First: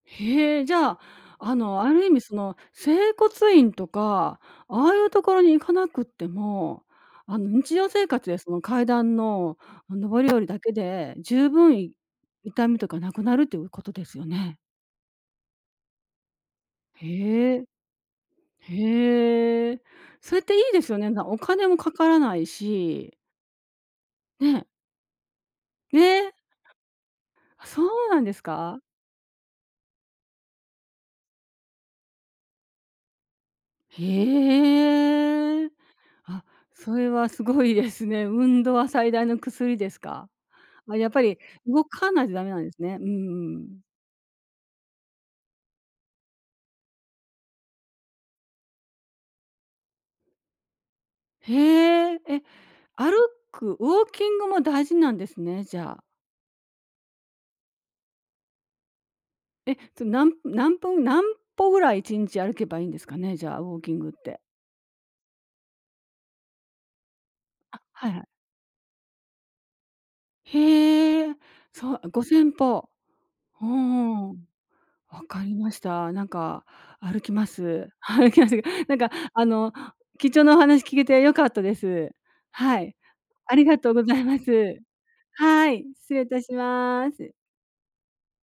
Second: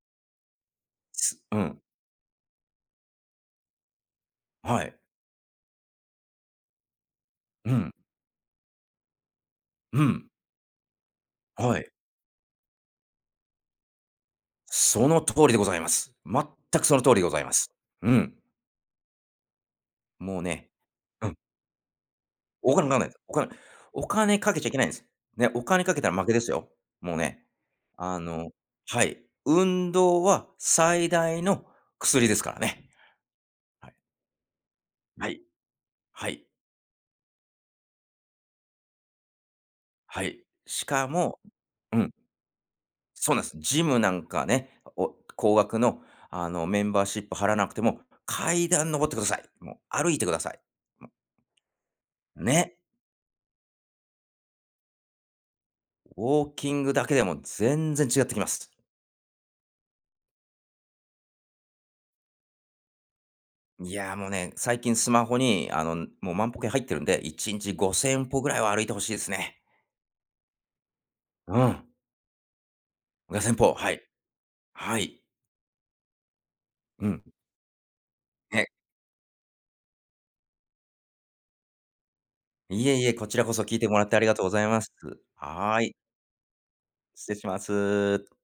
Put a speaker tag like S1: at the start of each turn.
S1: へえ、じゃ、あ
S2: うん。
S1: の、ある意味その、整骨院とか、
S2: は
S1: あ
S2: い。
S1: あいうところに行かなくっても、あの
S2: う
S1: 日常
S2: ん。
S1: 生活でその階段の、あ、
S2: う
S1: 上
S2: ん。
S1: り下りだけで十
S2: は
S1: 分
S2: い。
S1: い痛みとかなくなるということですよね。
S2: その通りでございます。全くその通りでございま
S1: へえ。
S2: す。うん。
S1: へえ。そ
S2: もう
S1: れっていい
S2: ね
S1: ですよね、なん
S2: うん。
S1: お金も掛からない
S2: お金もかからな
S1: し。
S2: い、お金。お金
S1: ね
S2: 掛け
S1: え。
S2: ちゃいけないんです。ね、お金掛
S1: え
S2: けたら負
S1: え。
S2: けですよ。もうね、
S1: あ、そう
S2: あ
S1: なんです
S2: の
S1: か？
S2: はい、運動は最大の薬ですからね。はい。はい。
S1: へえ、
S2: は
S1: あ、
S2: い。
S1: それはすごいですね。運動は最大の薬です
S2: は
S1: か。
S2: い、し
S1: あ、や
S2: か
S1: っぱり
S2: も
S1: 動
S2: う
S1: か
S2: ん。
S1: ないと駄目なんですね。うん
S2: そうなんです。
S1: う
S2: ジ
S1: ん。
S2: ムなんかね、お高額のあの、メンバーシップ払わなくても、階段上ってください。もう、歩いてください。もう。
S1: へえ、え、
S2: ね。
S1: 歩くウォーキングも大事なんですね、じゃ。
S2: ウォーキングだけでも全然違ってきます。
S1: え、そ、なん何分何歩ぐらい1日歩けばいいんですかね？じゃウォー
S2: い
S1: キングっ
S2: や、もう
S1: て。
S2: ね、最近スマホにあの、もう、万歩計入ってるんで1日
S1: あ、
S2: ご
S1: はい
S2: せ
S1: はい。
S2: んぽぐらいは歩いて欲しいですね。
S1: へえ、
S2: うん。
S1: そあ、5000歩。
S2: ごせん
S1: ほ
S2: ぽ、はい。
S1: ーん。
S2: はい。
S1: 分かりました。なんか
S2: う
S1: 歩
S2: ん。
S1: きます。歩きます。
S2: へ。
S1: なんか、あの、貴重なお話聞けて良かったです。は
S2: いえ
S1: い、
S2: いえ、こちらこ
S1: あ
S2: そ、
S1: り
S2: 聞
S1: が
S2: いて
S1: とう
S2: も
S1: ご
S2: らっ
S1: ざ
S2: てあ
S1: い
S2: りが
S1: ま
S2: とうござい
S1: す。
S2: ます。
S1: は
S2: は
S1: い、
S2: い。
S1: 失礼致しま
S2: 失
S1: す。
S2: 礼します。